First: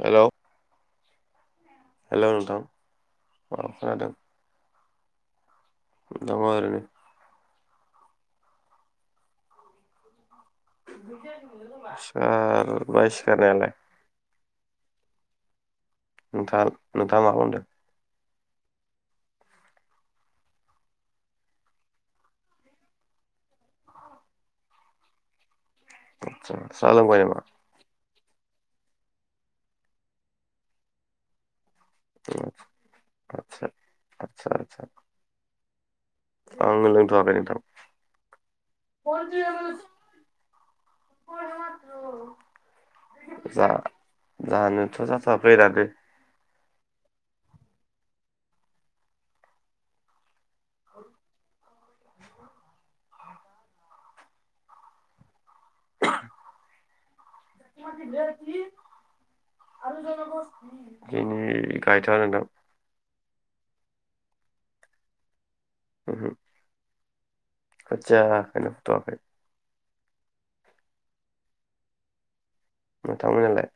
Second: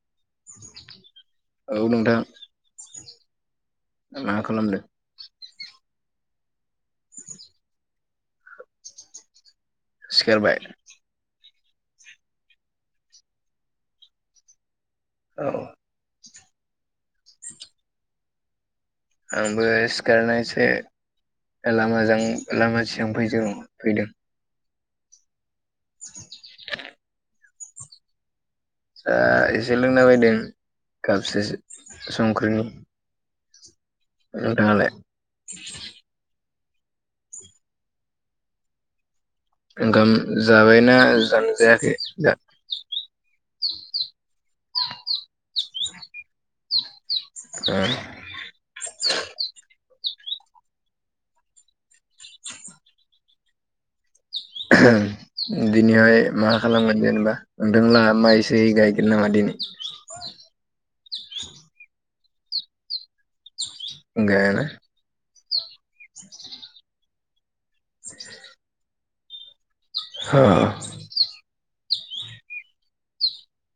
हेल औ नोंथां। औ खोनादों मा खालामदो? दङ आरैनो। सिकारबाय। सिखारबाय सिखारनायालाय। औ। नोंथां नोंथाङा मा खालामदो? आंबोस सिखारनोसो लामाजों लामा सिगां फै फैदों आतसा सा लोंबाय नामा? एसे लोंना बायदों कापबसे संख्रिनि आतसा नोंथाङा लाय आंनो लोंथ'आखै नोंथां ओंखाम जाबायना जानो जायाखै दा जा जानोथ' जाथवाखै दानो ओ [inaudible] दिनैहाय मा खालामगोन जेनेबा नोंथांलाहा माय साय गायगोन नामा दिनै? दिनि गायथवा नोंथां गायाना [unintelligible] खोथियाखोनो फुथवाखै ओ नोंथांमोनहालाय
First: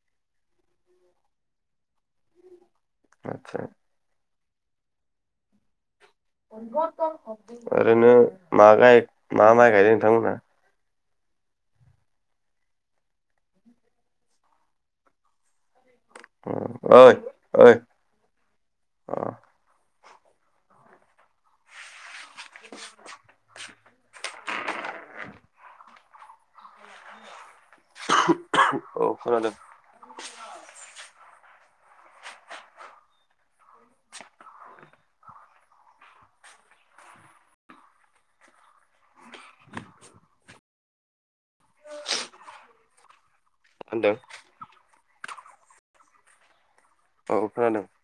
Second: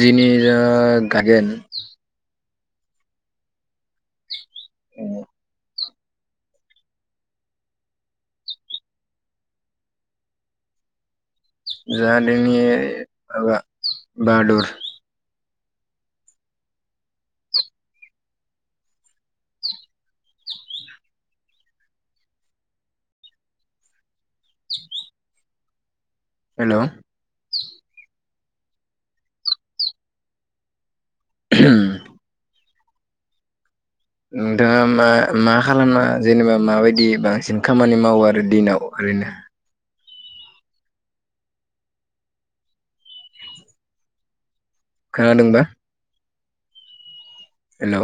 दिनि जोंहा गायगोन। आतसा औ ओरैनो मा गाय मा माइ गायदों नोंथांमोनहा? जोंहा दिनि माबा बाहादुर ओय ओय [inaudible] हेलौ। औ खोनादों। [inaudible] नोंथाङा मा मा खालामा जेनेबा माबायदि बांसिन खामानि मावो आरो दिनाव ओरैनो मा होन्दों? खोनादोंबा। औ खोनादों। हेलौ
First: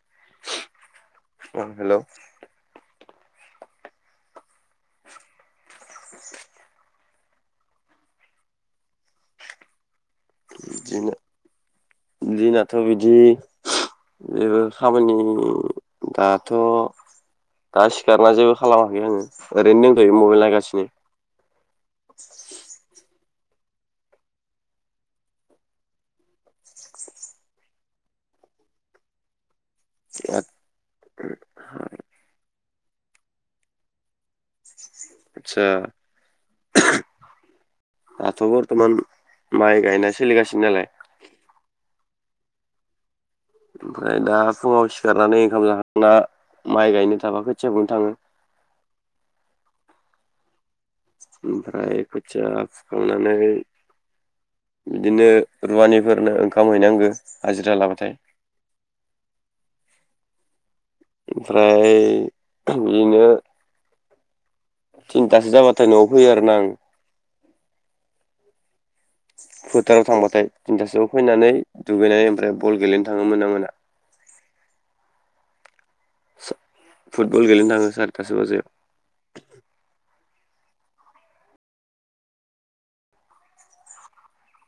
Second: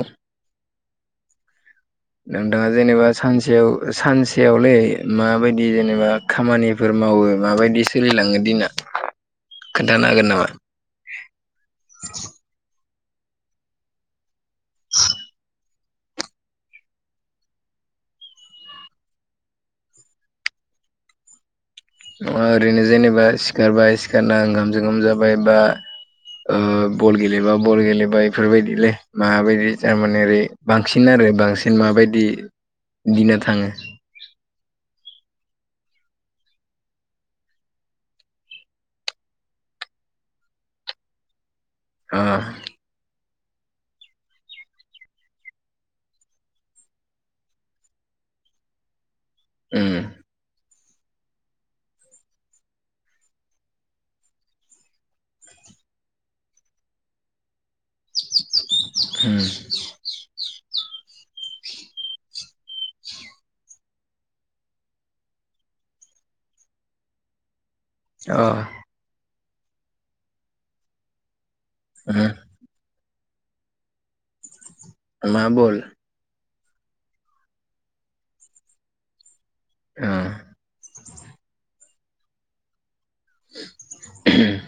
हेलौ नों दा जेनेबा सानसेयाव सानसेयावलै माबायदि जेनेबा खामानिफोर मावो माबायदि सोलि लाङो दिना खोन्थानो हागोन नामा? दिना दिना थ' बिदि जेबो खामानि दाथ' दा सिखारना जेबो खालामाखै आङो ओरैनो दंथयो मबाइल नायगासिनो। ओरैनो जेनेबा सिखारबाय सिखारना ओंगाम सोंखाम जाबाय बा ओ बल गेलेबा बल गेलेबा इफोरबायदिलै माबायदि थारमाने ओरै बांसिन आरो बांसिन माबायदि दिना थाङो? आतसा दाथ' बरथमान माइ गायनाय सोलिगासिनो नालाय [unintelligible] ओमफ्राय दा फुङाव सिखारनानै ओंखाम जाखांना माइ गायनो थाबा खोथिया फुनो थाङो उम। ओमफ्राय खोथिया फुखांनानै बिदिनो रुवानिफोरनो ओंखाम हैनांगौ हाजिरा लाबा। ओम। ओमफ्राय बिदिनो। थिनथासो जाबाथाय न'आव फैयो आरोना आं। अ। फोथाराव थांबाथाय थिनथासोआव फैनानै उम दुगैनानै ओमफ्राय बल गेलेनो था थाङो मोना मोना। मा बल? [unintelligible] फुटबल गेलेनो थाङो सारिथासो बाजियाव। अ ओम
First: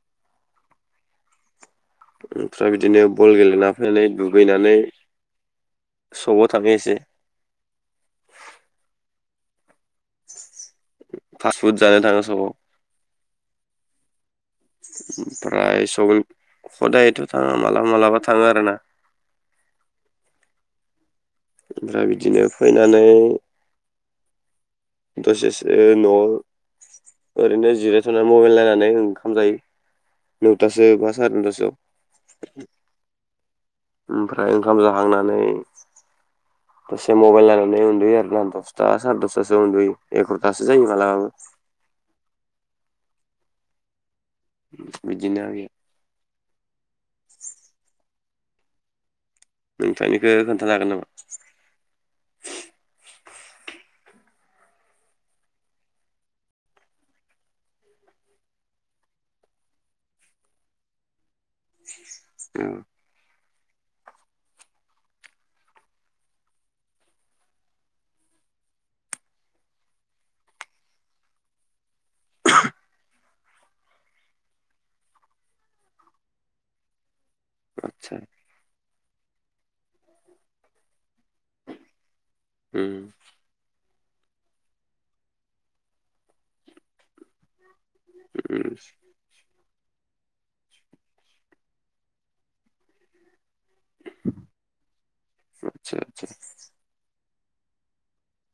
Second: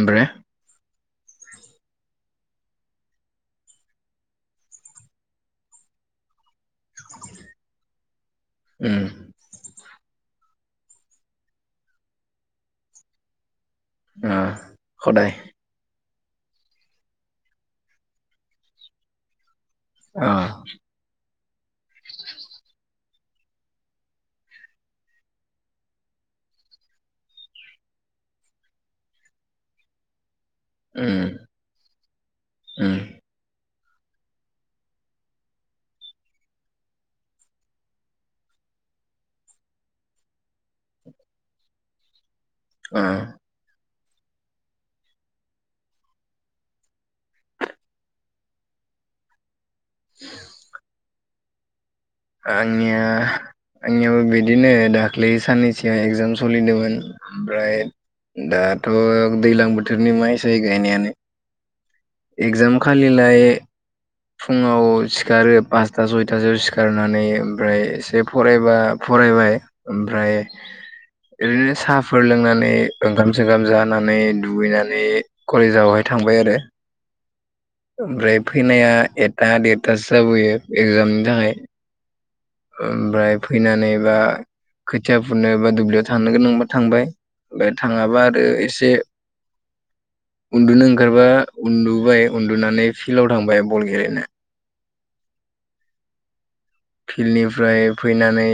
ओमफ्राय। ओमफ्राय बिदिनो बल गेलेना फैनानै दुगैनानै सकआव थाङो एसे। उम फासफुड जानो थाङो सकआव। ओ। हदाय ओमफ्राय सक। कदायथ' थाङा मालाबा मालाबा थाङो आरोना। ओ। ओमफ्राय बिदिनो फैनानै। दसेसे न'। ओरैनो जिराय थ'नानै मबाइल नायनानै ओंखाम जायो। नौथासो उम बा सारि नयथासोयाव। उम ओमफ्राय ओंखाम जाखांनानै। दसे मबाइल नायनानै उन्दुयो आरोना दसथा सारे दसथासो उन्दुयो एकार'थासो जायो मालाबाबो। ओ। ओम बिदिनो नोंथांनिखौ खोन्थानो हागोन नामा? ओ आंनिया आंनियाबो बिदिनो दाख्लै साननैसो एगजाम सोलिदोंमोन। ओमफ्राय दाथ' दैज्लां बोथोरनि माइ जायो गायनायानो। औ एक्जाम खालिलाय फुङाव सिखारो पासथा सयथासोआव सिखारनानै ओमफ्राय एसे फरायबा फरायबाय ओमफ्राय ओरैनो साहाफोर लोंनानै ओंखाम सोंखाम जानानै दुगैनानै कलेजावहाय थां बाय आरो। आदसा ओमफ्राय फैनाया एकथा देरथासो जाबोयो एगजामनि थाखाय। उम ओमफ्राय फैनानै एबा खोथिया फुनो एबी दुब्लियाव थांनो गोनांबा थांबाय। बे थाङाबा आरो उम एसे उन्दुनो ओंखारबा उन्दुबाय, उन्दुनानै फिल्डआव थांबाय बल गेलेनो। आतसा आतसा। फिल्डनिफ्राय फैनानै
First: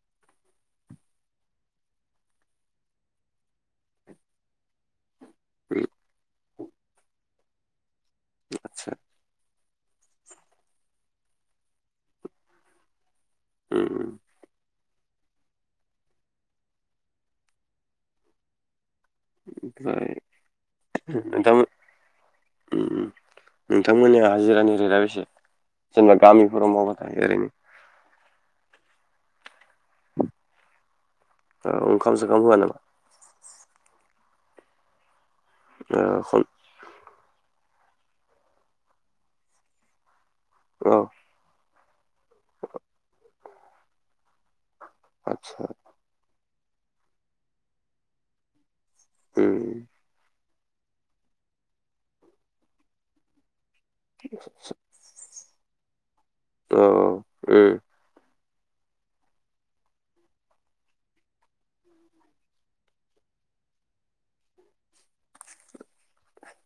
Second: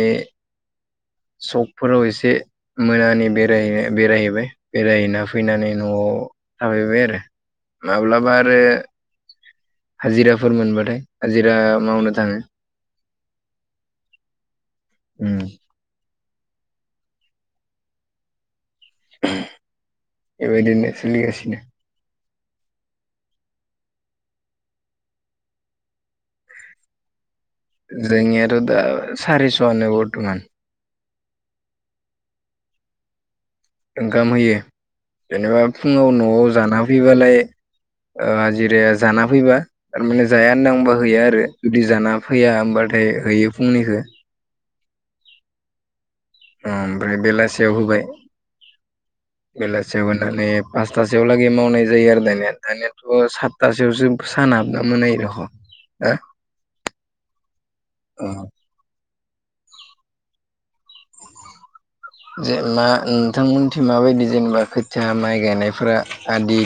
सकफोराव एसे मोनानि बेरायो बेरायहैबाय। बेरायहैना‌ फैनानै उम न'आव थाफैबाय आरो। माब्लाबा आरो आदसा हाजिराफोर मोनबाथाय हाजिरा मावनो थाङो। ओम ओम। ओम। ओमफ्राय बेबायदिनो नोथां सोलिगासिनो ओम नोंथांमोननिया हाजिरानि रेटआ बेसे जेनेबा गामिफोराव मावाबायथाग्राया ओरैनो? जोंनियाथ' दा सारिस'आनो बरथ'मान। औ ओंखाम सोंखाम होआ नामा? ओंखाम होयो जेनेबा ओ फुङाव खन न'आव जाना फैबालाय ओ हाजिराया जाना फैबा तारमाने जाया होनना बुंबा औ हैया आरो जुदि जाना फैया होमबाथाय हैयो फुंनिखौ। आतसा। ओमफ्राय बेलासियाव होबाय, उम बेलासियाव होनानै पासथासोआव लागै मावनाय जायो आरो दानिया। दानियाथ' सात तासोआवसो सान हाबना मोनायो देखन हो? अह। औ उम जे मा नोंथांमोनथिं माबायदि जेनेबा खोथिया माइ गायनायफोरा आदि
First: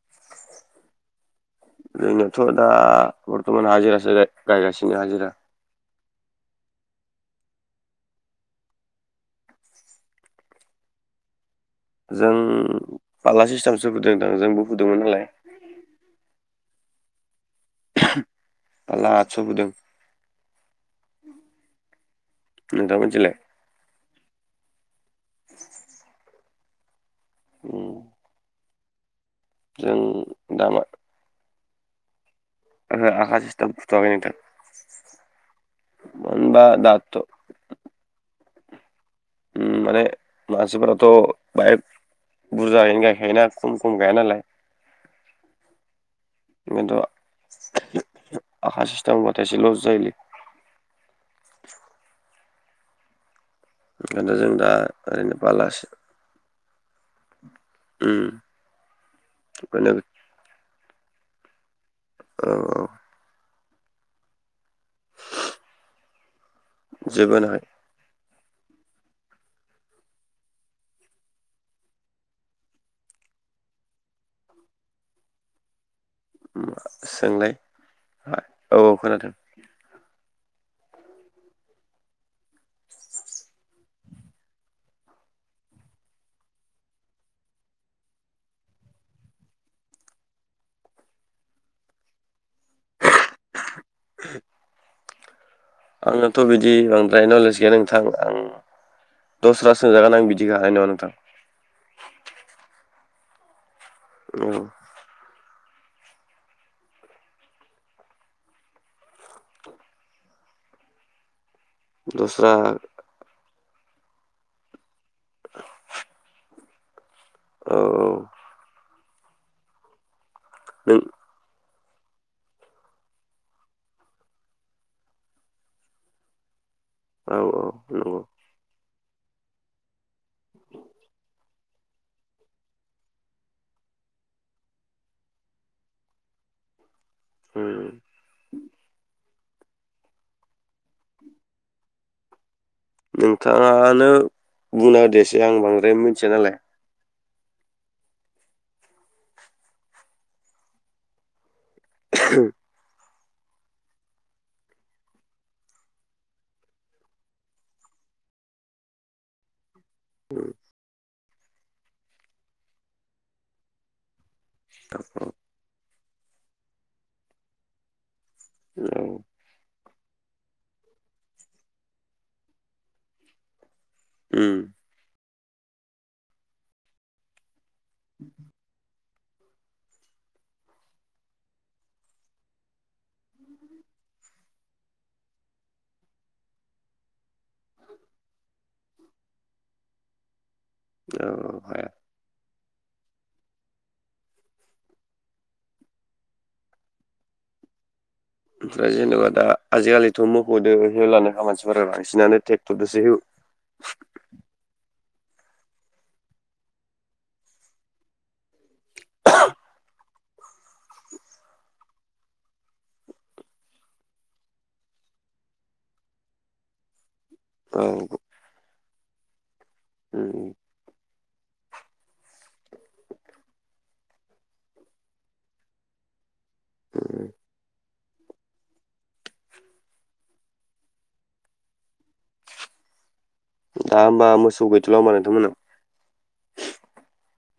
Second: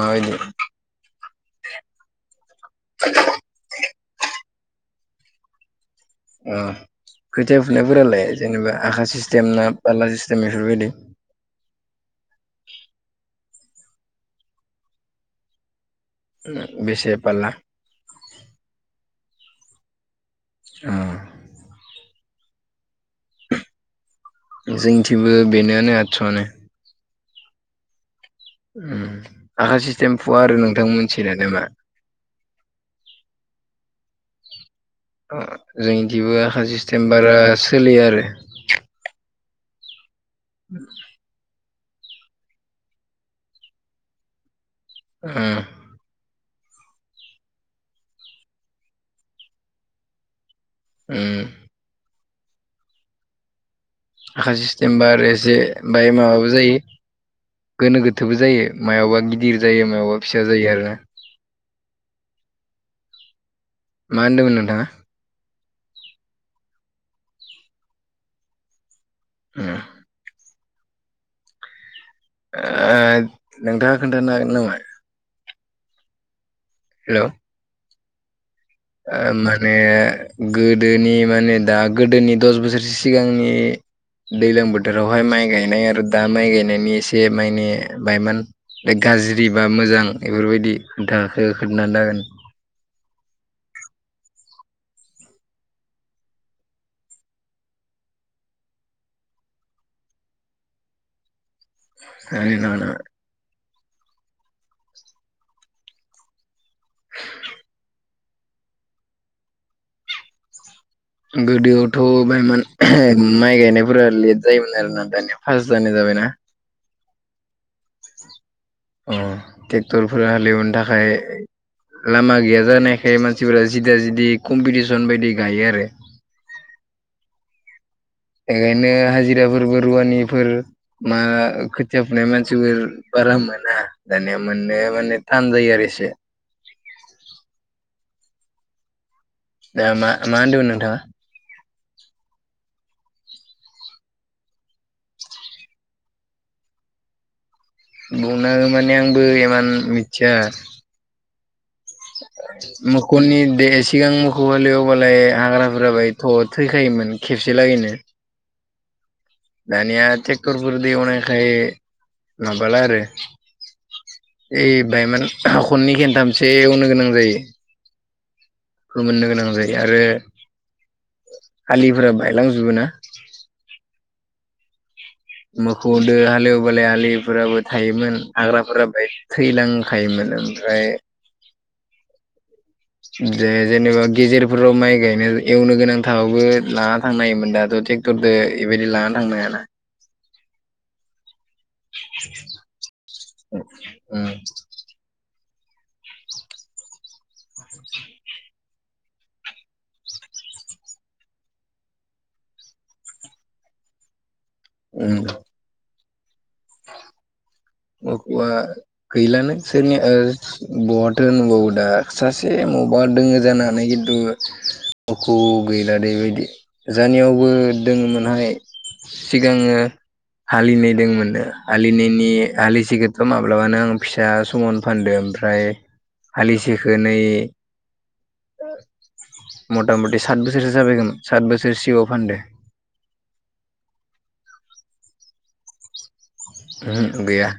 माबायदि जोंनाथ' दा बर्थमान हाजिरसो गायगासिनो ना हाजिरा? ओ। खोथिया फुनायफोरालाय, जेनेबा आखा सिस्टेम ना पारला सिस्टेम बेफोरबायदि? जों फाला सिस्टेमसो फुदों दां, जोंबो फुदोंमोन नालाय। ओम बेसे पारला? फाला आतस' फुदों। अह। नोंथां मोननिथिंलाय? जोंनिथिंबो बेनो नो आतस'आनो। उम। ओम आखा जों सिस्टेम फुवा आरो दा मा नोंथां मोनिथिं मानोबा? ओहो आखा सिसतेम फुथ'वाखै नोंथां। ओ मानो जोंनिथिंबो आखा होनबा सिस्टेम दाथ' बारा सोलिया आरो। ओ माने मानसिफोराथ' बाय बुरजायैनो गायखायोना खम खम गाया नालाय इन्थ' आखा सिस्टामबथायसे लस जायोलि ओंखायनोथ' आखा जों दा सिस्टेमबा आरो ओरैनो एसे बालासो बाय माबाबो जायो। गोनो उम गोथोबो जायो मायावबा गिदिर जायो ओरैनो मायावबा फिसा जायो आरोना। औ औ मा होनदोमोन नोंथाङा जोबो होनाखै उम ओ नोंथाङा खोन्थानो हागोन नामा हेलौ सोंलाय औ ओ खोनादों माने गोदोनि माने दा गोदोनि दस बोसोरसो सिगांनि दैज्लां बोथोरावहाय माइ गायनाय आरो दा माइ गायनायनि एसे माइे बायमान गाज्रि बा मोजां बेफोरबायदि खोथाखौ खोनथानो हागोन आंनाथ' बिदि बांद्राय नलेज गैया नोंथां आं दसरासो जागोन आं बिदिखौ हानाय नङा नोंथां हागोन औ गोदोआवथ' दस्रा बायमान माइ गायनायफोरा लेट जायोमोन आरोना दानिया फार्ट जानाय जाबाय ना औ औ अ ट्रेक्टरफोरा हालेवनो औ नों थाखाय लामा गैया जानायखाय मानसिफोरा जिदा जिदि कम्पिटिसन बायदि गायो आरो। औ औ बेखायनो हाजिराफोरबो रुवानिफोर मा खोथिया फुनाय मानसिफोर रा मोना दानिया माननाया माने थान जायो आरो एसे उ दा मा मा होनदो मोन नोंथाङा नोंथाङानो बुंना होदो एसे आं बांद्राय मिथिया नालाय बुंना होनो माने आंबो इमान मिथिया मो खौनि द सिगां मोखौ हालेवबालाय हाग्राफोराबायथ' थैखायोमोन खेबसे लागैनो दानिया उम टेक्करफोर दो एवनायखाय माबाला आरो। ए औ बायमोन ह खननै खनथामसो एवनो गोनां जायो। फो औ मोननो गोनां जायो आरो आलिफोरा बायलांजोबो ना ओम मोखौ दो हालेवबालाय आलिफोराबो थायोमोन हाग्राफोराबाय थैलांखायोमोन ओमफ्राय दे जेनेबा गेजेरफोराव माइ गायनो एवनो गोनां थाबाबो लाना थांनो हायोमोन दा ट्रेक्टरदो इबायदि लानानै थांनो हायाना औ औ ओम ओमफ्राय जेन'बा दा आजिखालिथ' मोख'दो हेवलानोखा मानसिफोरा बांसिनानो ट्रेक्टरजोंसो एवो। ओम औ मोखौआ गैलानो बिसोरनि बहाथ' नुबावो दा सासे अबबा दङो जानोहानानै खिन्थु मोखौ गैला दैबायदि जायनियाव बो औ दङमोन हाने सिगाङो उम हालिनाय दङमोननो, हालिनिनि हालिसेखौथ' माब्लाबानो आं फिसा समाव फानदो ओमफ्राय, हालिसेखौ नै ओ मथा मथि सात बोसोरसो जाबाय खोमा सात बोसोर सिगाआव फानदो, दा होनबा मोसौ गैथ'ला होमबा नोंथांमोनाव? ओमहो गैया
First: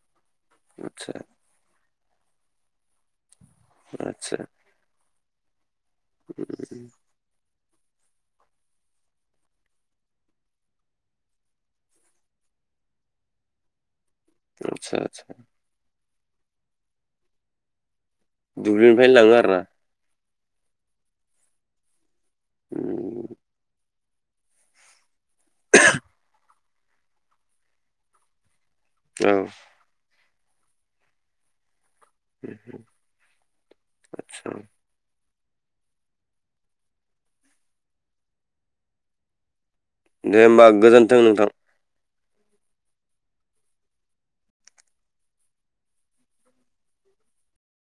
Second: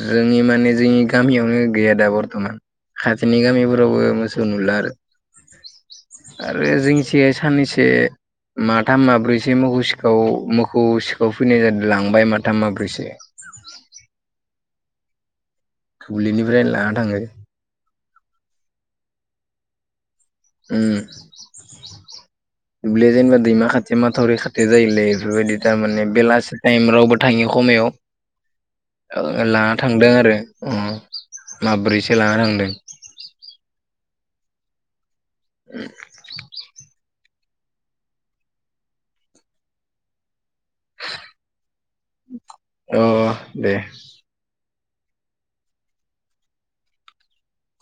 जोंनि माने जोंनि आदसा गामियावनो गैया दा बरथ'मान खा नोंसोरनि गामिफोरावबो आदसा मोसौ नुला आरो आरो जोंंनिथिंहाय साननैसो, माथाम माब्रैसो मोसौ सिखाव मोखौ सिखाव फैनाय जादों लांबाय माथाम माब्रैसो, आदसा आदसा, दुब्लिनिफ्राय लाना थाङो, दुब्लिनिफ्रायनो लाङो आरोना? उम दुब्लाया उम जेनबा दैैमा खा खाथि माथावरि खाथि जायोलै बेफोरबायदि थारमाने बेलासि टाइम रावबो थाङि खमायाव, औ लाना थांदों आरो अ माब्रैसो लाना थांदों, आदसा उम दे होमबा गोजोन्थों नोंथां। अ अ दे